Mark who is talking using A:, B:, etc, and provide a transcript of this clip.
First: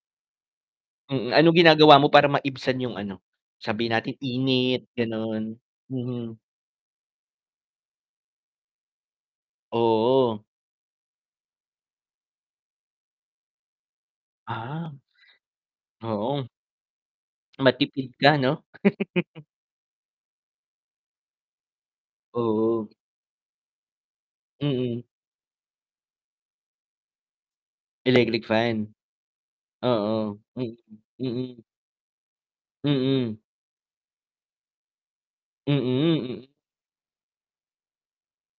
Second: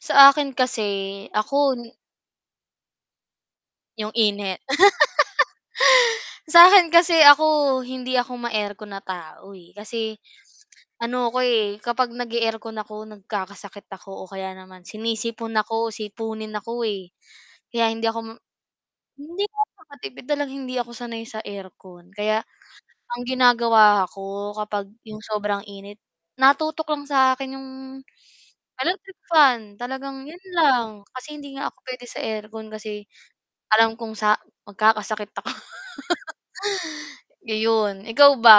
A: Sa akin kasi
B: Mm, ano
A: ako
B: ginagawa mo para maibsan yung ano, sabihin
A: yung
B: nating
A: init.
B: init, ganun. Mhm.
A: Sa akin kasi ako hindi ako ma-aircon na tao, eh. Kasi
B: Oo.
A: ano ako, eh, kapag nag-e-aircon ako, nagkakasakit ako o kaya naman
B: Ah.
A: sinisipon ako,
B: Oo.
A: sipunin ako, eh. Kaya hindi
B: Matipid
A: ako m
B: ka 'no?
A: hindi naman makatipid, talagang hindi ako sanay sa aircon. Kaya
B: Oo.
A: ang ginagawa ko kapag
B: Mm.
A: 'yong sobrang init, natutok lang sa akin 'yong
B: Electric fan.
A: electric fan, talagang
B: Oo.
A: 'yon
B: Mm,
A: lang. Kasi hindi
B: mm.
A: nga ako puwede sa aircon kasi
B: Mm.
A: alam kong sa magkakasakit ako.
B: Mm, mm.
A: Ayun, ikaw ba?